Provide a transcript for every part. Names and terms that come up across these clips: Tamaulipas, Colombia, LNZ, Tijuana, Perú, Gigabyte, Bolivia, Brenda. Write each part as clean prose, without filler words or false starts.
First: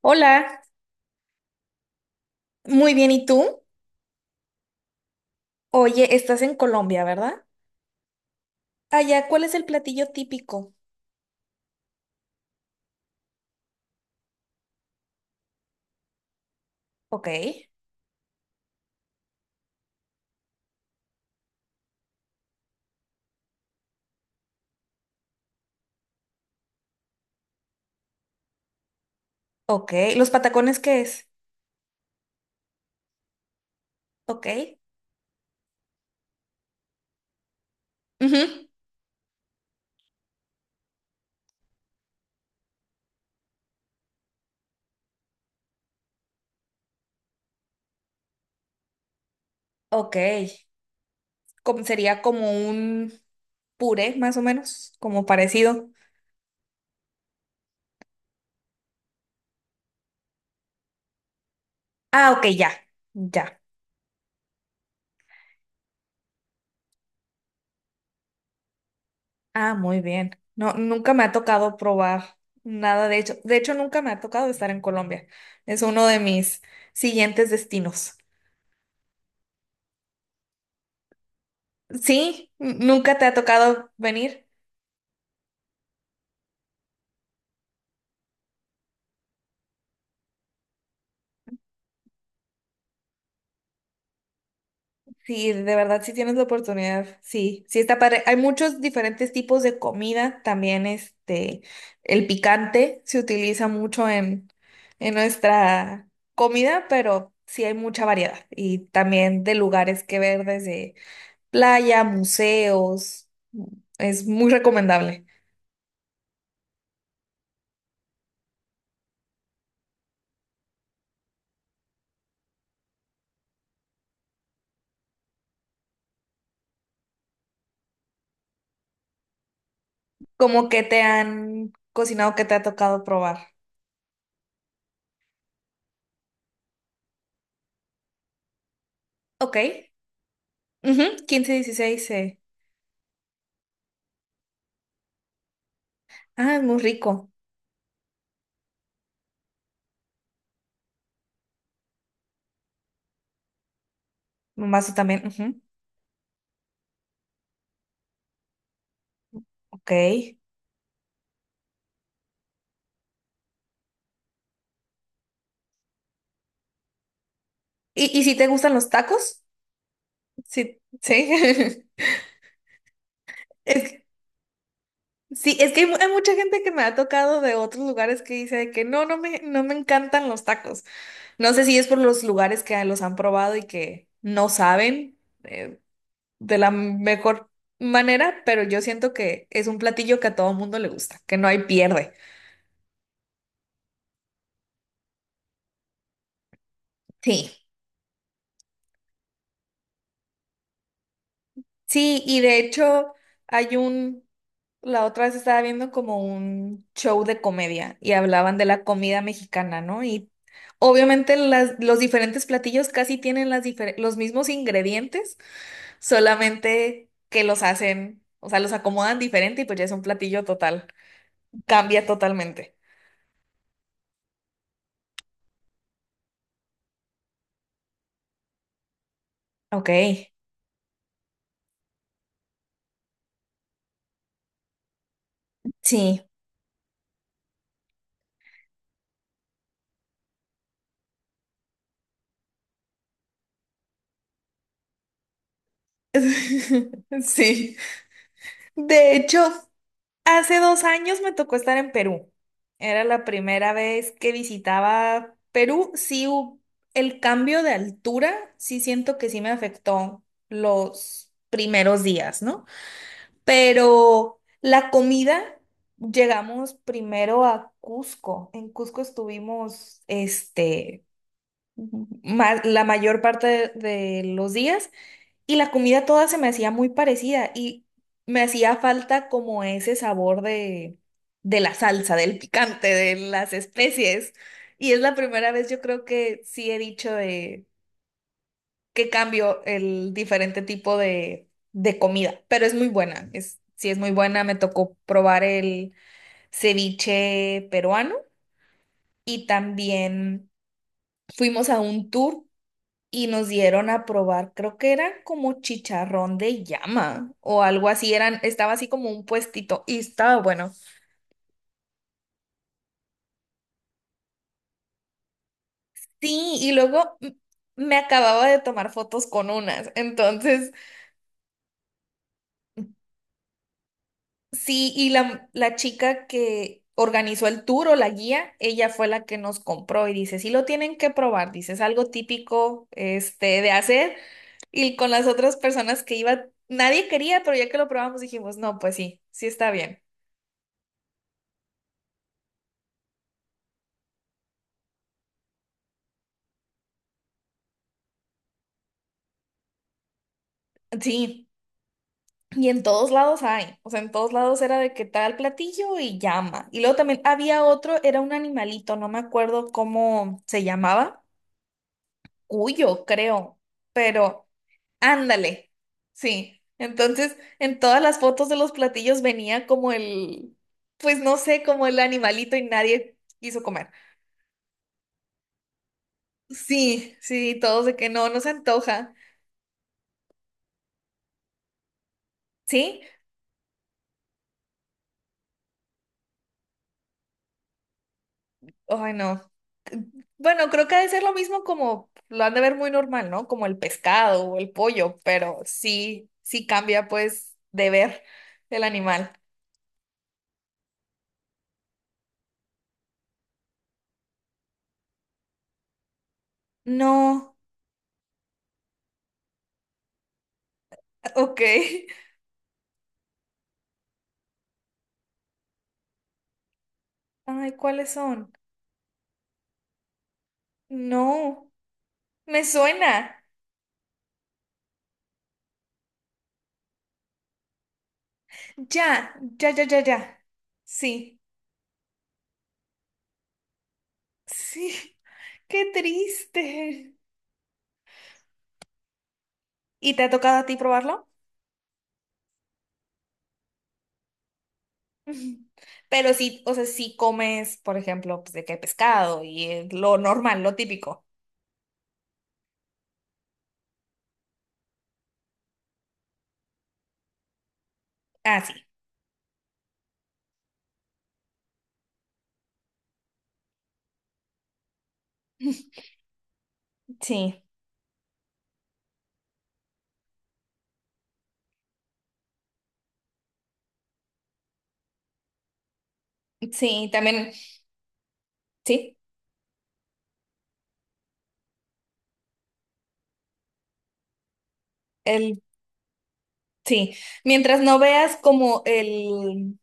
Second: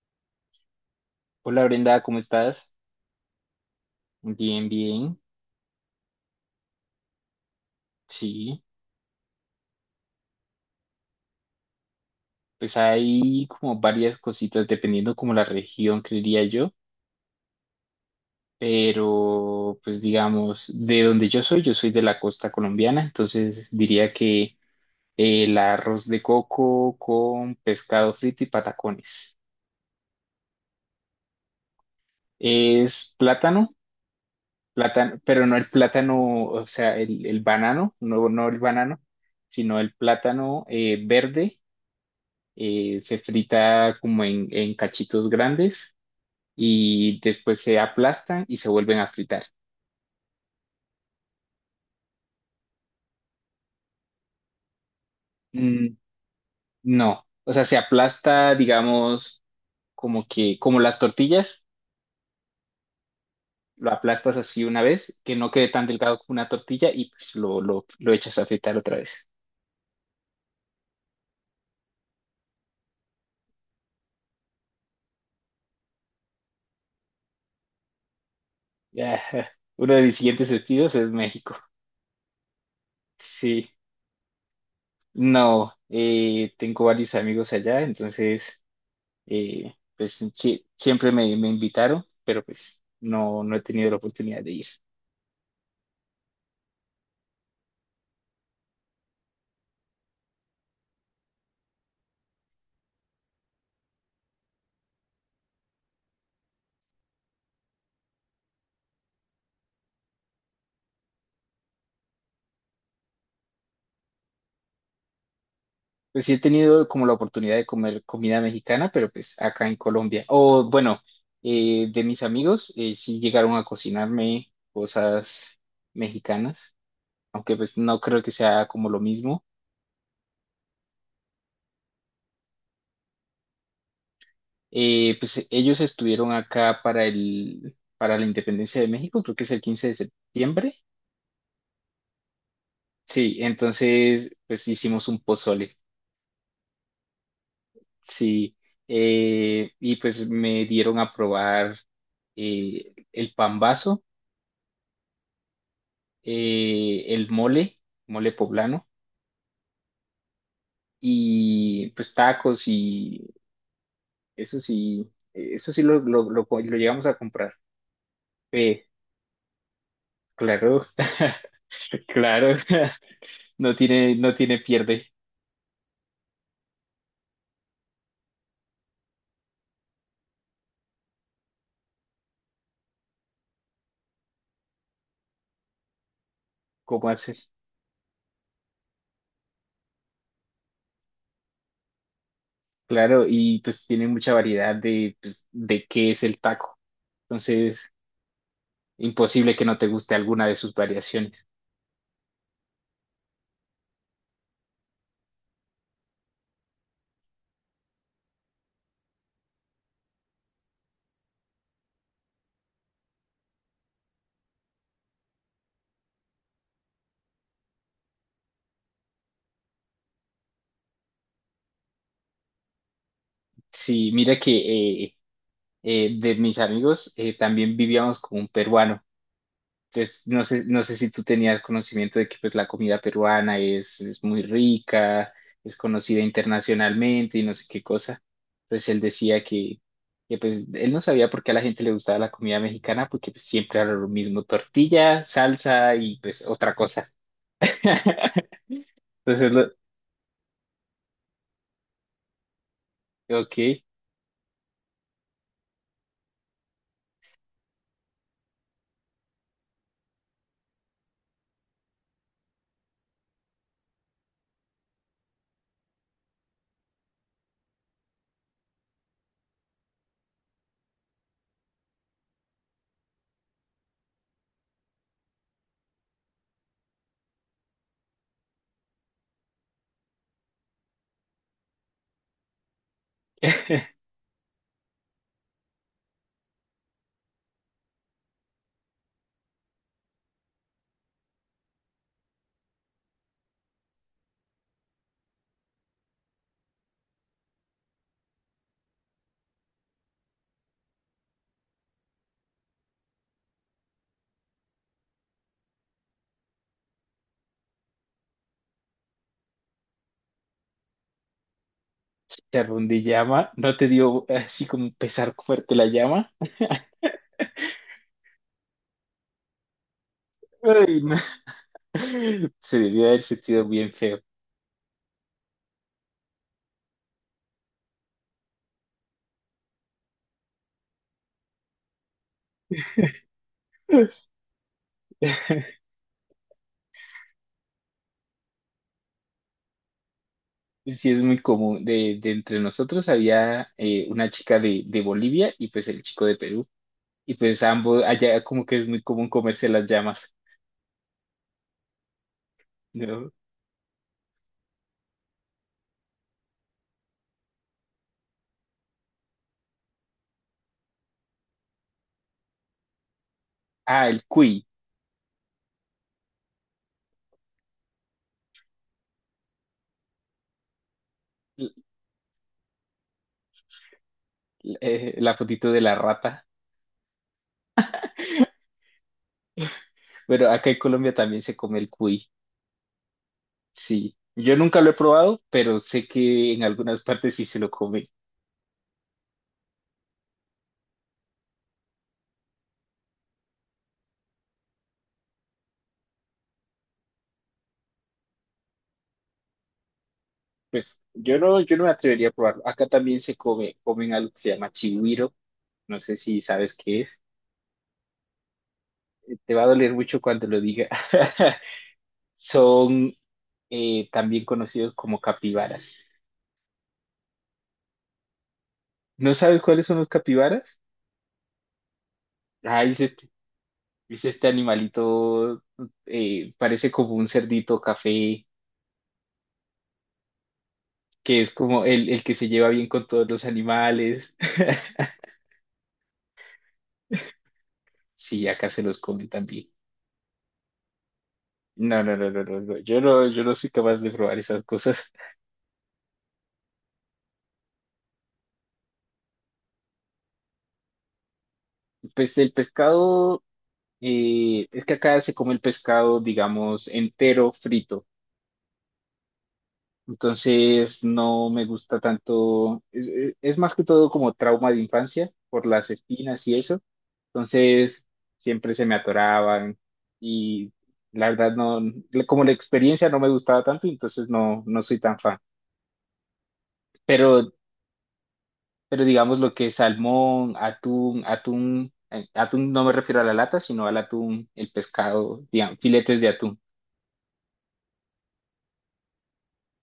Hola, Hola Brenda, ¿cómo estás? muy bien, ¿y tú? Bien, bien. Oye, estás en Colombia, ¿verdad? Sí, Allá, ¿cuál es el platillo típico? pues hay como varias cositas dependiendo como la región, creería yo, Ok, pero pues digamos, de donde yo soy de la costa colombiana, entonces diría que el arroz de coco con pescado frito y patacones. ok. ¿Los patacones qué es? Es plátano, Ok. plátano, pero no el plátano, o sea, el banano, no, no el Ujú. banano, sino el plátano verde, se frita como en cachitos grandes y después se aplastan y se vuelven a fritar. Ok. Sería como un puré, más o menos, como parecido. Mm, no, o sea, se aplasta, digamos, como que, como las tortillas, Ah, ok, ya, ya. lo aplastas así una vez, que no quede tan delgado como una tortilla y pues, lo echas a fritar otra vez. Ah, muy bien. No, nunca me ha tocado probar nada de hecho. De hecho, nunca me ha tocado estar en Colombia. Es uno de mis siguientes destinos. Ya, uno de mis siguientes destinos es México. Sí, nunca te ha Sí, tocado venir. no, tengo varios amigos allá, entonces... pues sí, siempre me invitaron, pero pues no, no he tenido la oportunidad de ir. Sí, de verdad, si tienes la oportunidad, sí, sí está padre. Hay muchos diferentes tipos de comida, también el picante se utiliza mucho en nuestra comida, pero sí hay mucha variedad y también de lugares que ver desde playa, museos, es muy recomendable. Pues sí he tenido como la oportunidad de comer comida mexicana, pero pues acá en Colombia. O bueno, de mis amigos sí llegaron a cocinarme cosas mexicanas, aunque pues no creo que sea como lo mismo. Como que te han cocinado, que te ha tocado probar. Pues ellos estuvieron acá para para la independencia de México, creo que es Ok, el 15 de septiembre. ujú, 15, 16, Sí, entonces pues hicimos un pozole. Ah, es muy rico. Sí, y pues me dieron a probar el pambazo, Mazo también, ujú. El mole, mole poblano, Ok. y pues tacos y eso sí lo llegamos a comprar. ¿Y si te gustan Eh, los tacos? Sí, claro, sí. claro, no Es que- tiene, no tiene pierde sí, es que hay, hay mucha gente que me ha tocado de otros lugares que dice de que no, no me encantan los tacos. No sé si es por los lugares que los han probado y que no saben eh, de la cómo hacer. mejor manera, pero yo siento que es un platillo que a todo mundo le gusta, que no hay pierde. Claro, y pues tiene mucha variedad de, pues, de qué es el taco, Sí, entonces imposible que no te guste alguna de sus variaciones. sí, y de hecho hay un, la otra vez estaba viendo como un show de comedia y hablaban de la comida mexicana, ¿no? Y obviamente los diferentes platillos casi tienen los mismos ingredientes, solamente que los hacen, o sea, los acomodan diferente y pues ya es un platillo total, cambia totalmente. Sí, mira que de mis amigos también vivíamos con un peruano. Ok, Entonces, no sé, no sé si tú tenías conocimiento de que pues, la comida peruana es muy rica, es sí. conocida internacionalmente y no sé qué cosa. Entonces él decía que pues, él no sabía por qué a la gente le gustaba la comida mexicana, porque pues, siempre era lo mismo, tortilla, salsa y pues otra cosa. Sí. De hecho, Entonces, lo, hace 2 años me tocó estar en Perú. Era la ok. primera vez que visitaba Perú. Sí, el cambio de altura, sí siento que sí me afectó los primeros días, ¿no? Pero la comida, llegamos primero a Cusco. En Cusco estuvimos, la mayor parte de los días. Y la comida toda se me hacía muy parecida y me hacía falta como ese sabor de la salsa, del picante, de las especies. Y es la primera vez yo creo que sí he dicho de que cambio el diferente tipo de comida, pero es muy buena, sí es muy buena. Me tocó probar el ceviche peruano y también fuimos a un tour y nos dieron a probar, creo que era como chicharrón de llama o algo así, estaba así como un puestito y estaba bueno. Te ardilla llama, ¿no te dio así como un pesar fuerte la llama? Sí, y luego me acababa de tomar fotos con unas, entonces Ay, no. Se debió haber sentido bien feo. sí, y la chica que organizó el tour o la guía, ella fue la que nos compró y dice, sí lo tienen que probar, dice, es algo típico de hacer. Y con las otras personas que iba, nadie quería, pero ya que lo probamos dijimos, no, pues sí, sí está bien. Sí, es muy común. De entre nosotros había una chica de Bolivia y pues el chico de Perú. Y pues ambos, allá como que es muy común comerse las llamas, Sí. Y en todos ¿no? lados hay, o sea, en todos lados era de que tal platillo y llama. Y luego también había otro, era un animalito, no me acuerdo cómo se llamaba, cuyo, creo, Ah, el pero cuy, ándale, sí. Entonces, en todas las fotos de los platillos venía como pues no sé, l- como el animalito y nadie quiso comer. La fotito de la rata. Sí, sí, todos de que no, no se antoja, Bueno, acá en Colombia también se come el cuy, ¿sí? sí. Yo nunca lo he probado, pero sé que en algunas partes sí se lo come. Ay, no. Bueno, creo que ha de ser lo mismo como lo han de ver muy normal, ¿no? Como el pescado o el pollo, pero sí, sí cambia pues de ver el animal. Pues yo no, yo no me atrevería a probarlo. Acá también se come, comen algo que se llama chigüiro, no sé si sabes qué es. No, Te va a doler mucho cuando lo diga. ok. Son también conocidos como capibaras. Ay, ¿cuáles son? ¿No sabes cuáles son los capibaras? No, me Ah, suena. es este animalito, parece como un cerdito café, Ya, ya, ya, ya, ya. Sí, que es como el que se lleva bien con todos los animales. sí. Qué triste. Sí, acá se los comen también. ¿Y te ha tocado a ti probarlo? No, no, no, no, no, no. Yo no, yo no soy capaz de probar esas cosas. Ujú. Pero sí, o sea, sí comes, por ejemplo, pues de qué pescado y lo normal, lo típico. Pues el pescado, es que acá se come el pescado, digamos, entero, frito. Ah, sí. Entonces no me gusta tanto, es más que todo como trauma de infancia por las espinas y eso. Sí, Entonces siempre se me atoraban y la verdad no, como la experiencia no me gustaba tanto, entonces no, no soy tan fan. sí, también, Pero, pero sí, digamos lo que es salmón, atún no me refiero a la lata, sino al atún, el pescado, el, digamos, filetes de atún. sí. Mientras no veas como el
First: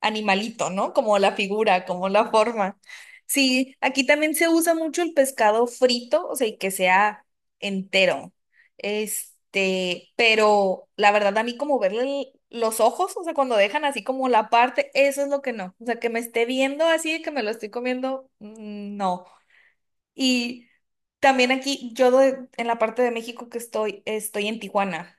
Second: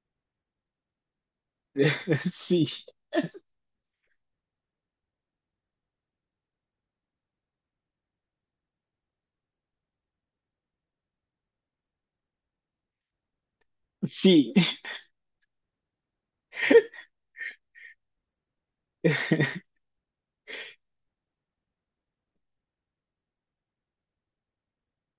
animalito, ¿no? Como la figura, como la Sí. forma. Sí, aquí también se usa mucho el pescado frito, o sea, y que sea entero. Este, pero la verdad a mí como verle los ojos, o sea, cuando dejan así como la Sí. parte, eso es lo que no. O sea, que me esté viendo así, que me lo estoy comiendo, no. Y también aquí, yo en la parte de México que estoy, estoy en Tijuana.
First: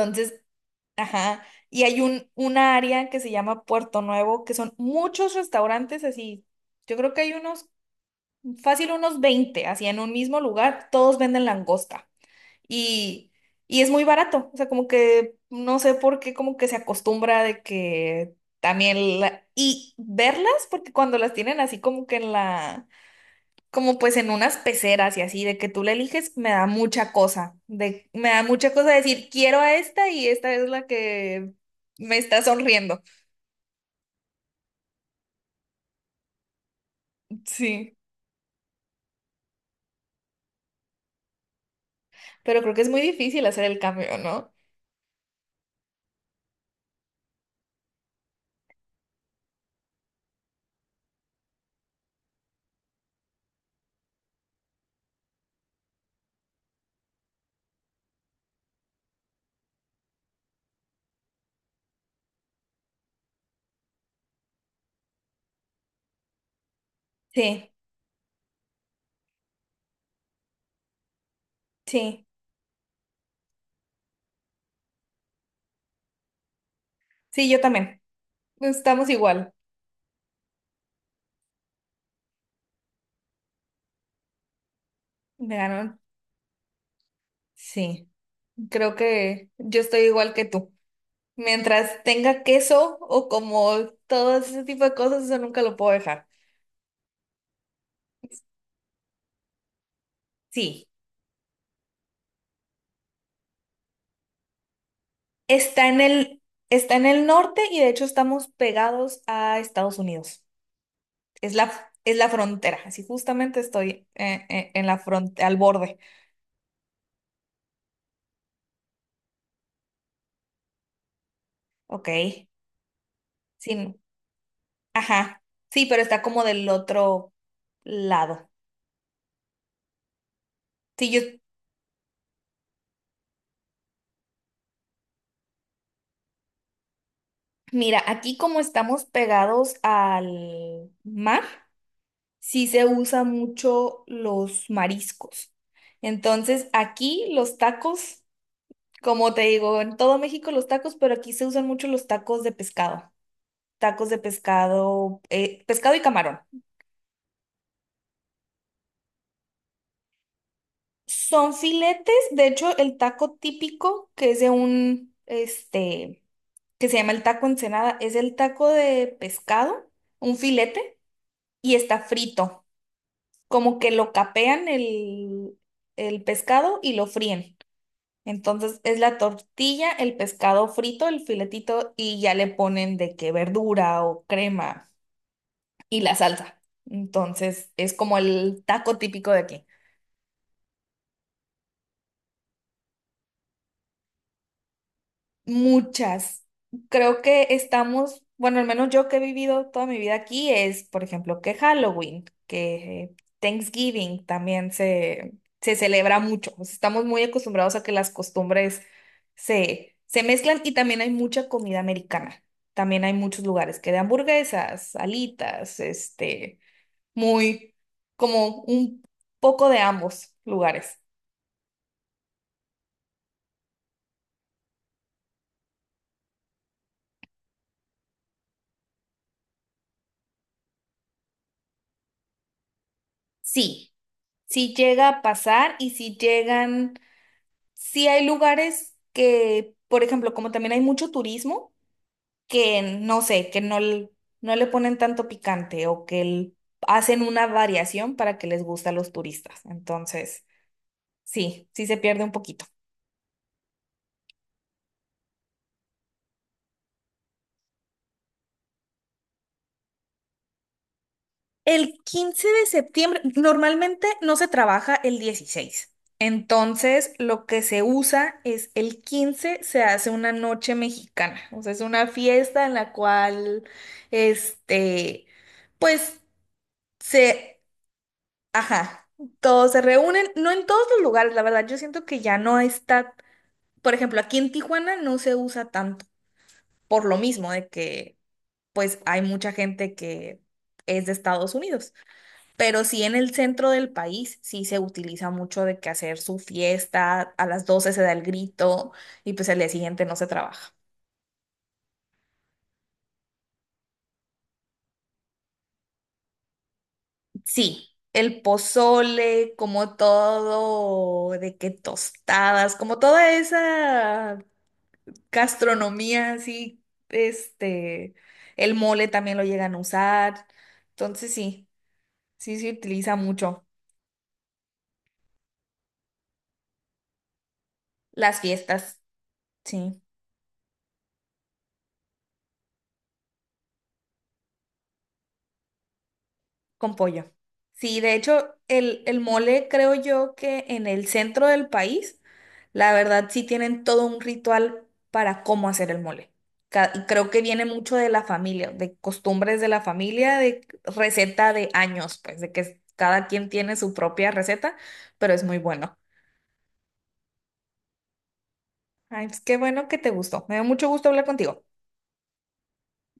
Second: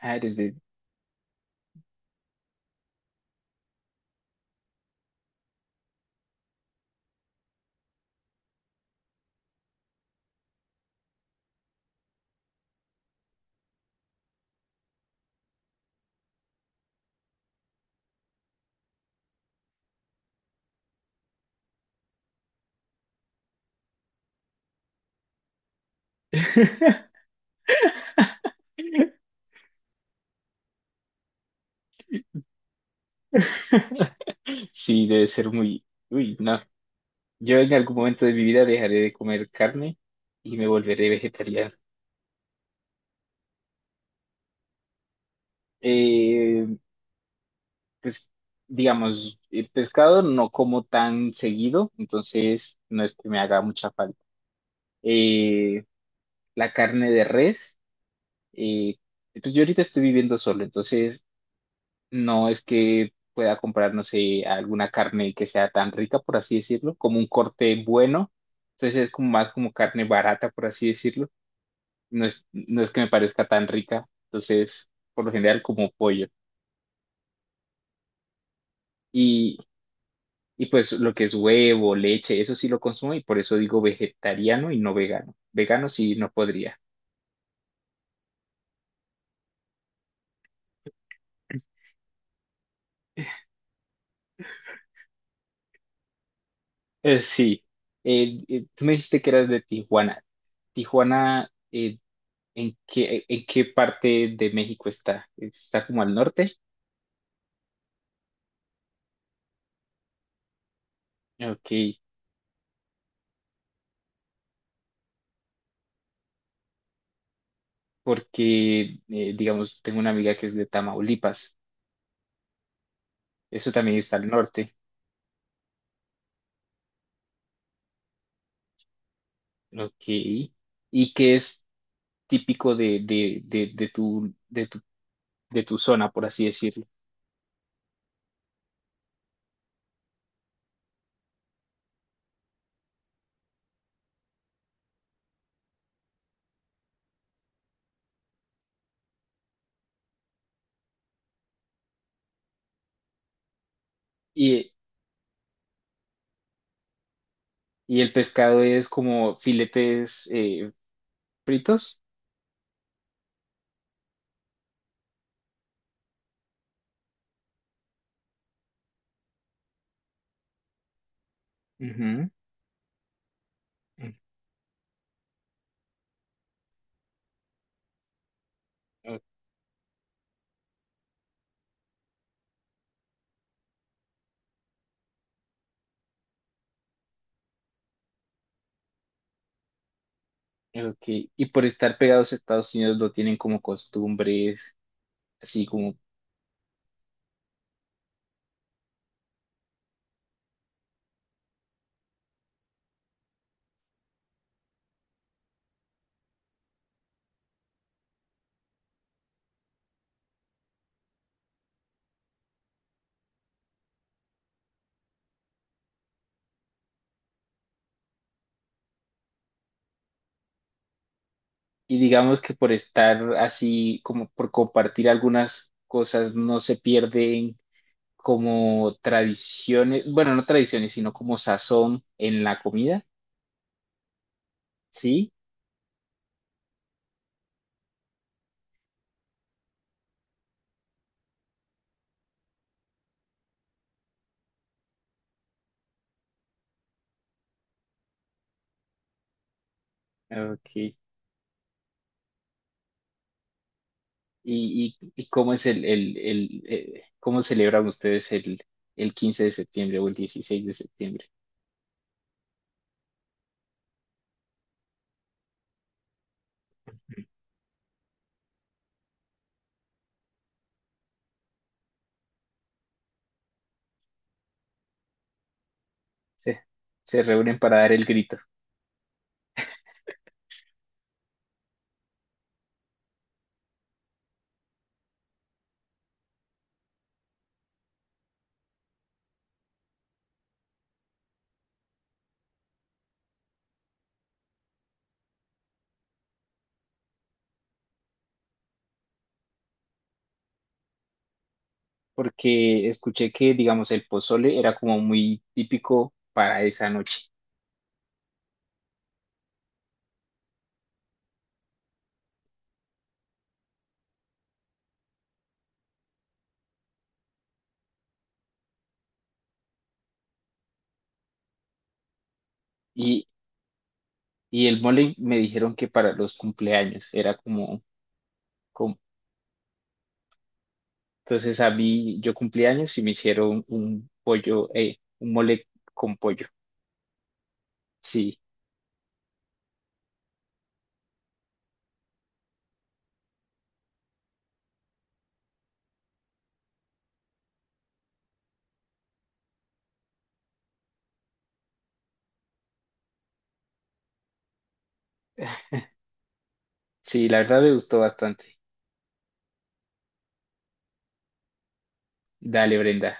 Ah, eres de... ajá. Y hay una área que se llama Puerto Nuevo, que son muchos restaurantes así. Yo creo que hay unos, fácil unos 20 así en un mismo lugar, todos venden langosta. Y, y es muy barato. O sea, como que no sé por qué, como que se acostumbra de que también y verlas, porque cuando las tienen así como que en la como pues en unas peceras y así, de que tú la eliges, me da mucha cosa, me da mucha cosa decir, quiero a esta y esta es la que me está sonriendo. Sí, debe ser muy... Uy, no. Yo en algún Sí, momento de mi vida dejaré de comer carne y me volveré vegetariano. pero creo que es muy difícil hacer el cambio, ¿no? Eh, pues, digamos, el pescado no como tan seguido, entonces no es que me haga mucha falta. Eh, la carne de res, eh, pues yo ahorita estoy viviendo solo, entonces no es que pueda comprar, no sé, alguna carne que sea tan rica, por así decirlo, como un Sí, corte bueno. Entonces es como más como carne barata, por así decirlo. Sí, No es que me parezca tan rica. Entonces, por lo general, como pollo. sí, yo también. Estamos igual. Y, y pues lo que es huevo, leche, eso sí lo consumo y por eso digo vegetariano y no vegano. Me Vegano ganaron. sí no podría. Sí, creo que yo estoy igual que tú. Mientras tenga queso o como todo ese tipo de cosas, eso nunca lo puedo dejar. Eh, sí. Tú me dijiste que eras de Tijuana. Sí. Tijuana, ¿en qué, en qué parte de México está? ¿Está Está en como al el, norte? Está en el norte y de hecho estamos pegados a Estados Unidos. Es Ok, es la frontera. Así justamente estoy en la frontera, al borde. porque, digamos, tengo una amiga que es de Tamaulipas. Ok. Eso Sí, también está al norte. ajá. Sí, pero está como del otro lado. Ok. Sí, ¿Y qué es típico de tu zona, por así decirlo? mira, aquí como estamos pegados al mar, sí se usa mucho los mariscos. Entonces, aquí los tacos. Como te digo, en todo México los tacos, pero aquí se usan mucho los tacos de pescado. Tacos de Y, pescado, pescado y camarón. y el pescado es como filetes, Son fritos. filetes, de hecho, el taco típico que es que se llama el taco Ensenada, es el taco de pescado, un filete, y está Ujú. frito. Como que lo capean el pescado y lo fríen. Entonces es la O- tortilla, el pescado frito, el filetito, y ya le ponen de que verdura o crema. Y la salsa. Entonces, es como el taco típico de aquí. Ok. Y por estar pegados a Estados Unidos no tienen como costumbres, así como... Muchas. Creo que estamos, bueno, al menos yo que he vivido toda mi vida aquí es, por ejemplo, que Halloween, que Thanksgiving también se celebra mucho. O sea, estamos muy acostumbrados a que las costumbres se mezclan y también hay mucha comida americana. También hay muchos lugares que de hamburguesas, alitas, muy como un poco de ambos lugares. Y digamos que por estar así, como por compartir algunas cosas, no se pierden como tradiciones, bueno, no tradiciones, sino como sazón en la comida, Sí, sí llega a ¿sí? pasar y sí hay lugares que, por ejemplo, como también hay mucho turismo, que no sé, que no, no le ponen tanto picante o que hacen una variación para que les guste a los turistas. Entonces, Ok. sí, sí se pierde un poquito. Y cómo es cómo celebran ustedes el 15 de septiembre o el 16 de septiembre? El 15 de septiembre, normalmente no se trabaja el 16, entonces, lo que se usa es el 15 se hace una noche mexicana. O sea, es una fiesta en la cual, este, pues Se, se reúnen se, para dar el grito, ajá, todos se reúnen, no en todos los lugares, la verdad. Yo siento que ya no está, por ejemplo, aquí en Tijuana no se usa tanto, por lo mismo de que, pues, hay mucha gente que es de Estados Unidos. Pero sí en el centro del país sí se utiliza mucho de que hacer su fiesta, a las 12 se da el grito y pues el día siguiente no se trabaja. porque escuché que, digamos, el pozole era como muy típico para esa noche. Sí, el pozole, como todo, de que tostadas, como toda esa gastronomía así, este, el mole también lo llegan a usar. Entonces sí, sí se utiliza Y mucho y el mole me dijeron que para los cumpleaños era como, las como... fiestas, sí. entonces a mí yo cumpleaños y me hicieron un pollo, un mole con pollo. Con pollo. Sí, de Sí, hecho, el mole creo yo que en el centro del país, la verdad sí tienen todo un ritual para cómo hacer el mole. Creo que viene mucho de la familia, de costumbres de la familia, de receta de años, pues de que cada quien tiene su propia receta, pero es muy bueno. sí, la verdad me gustó bastante. Ay, pues qué bueno que te gustó. Me dio mucho gusto hablar contigo. Dale, Brenda.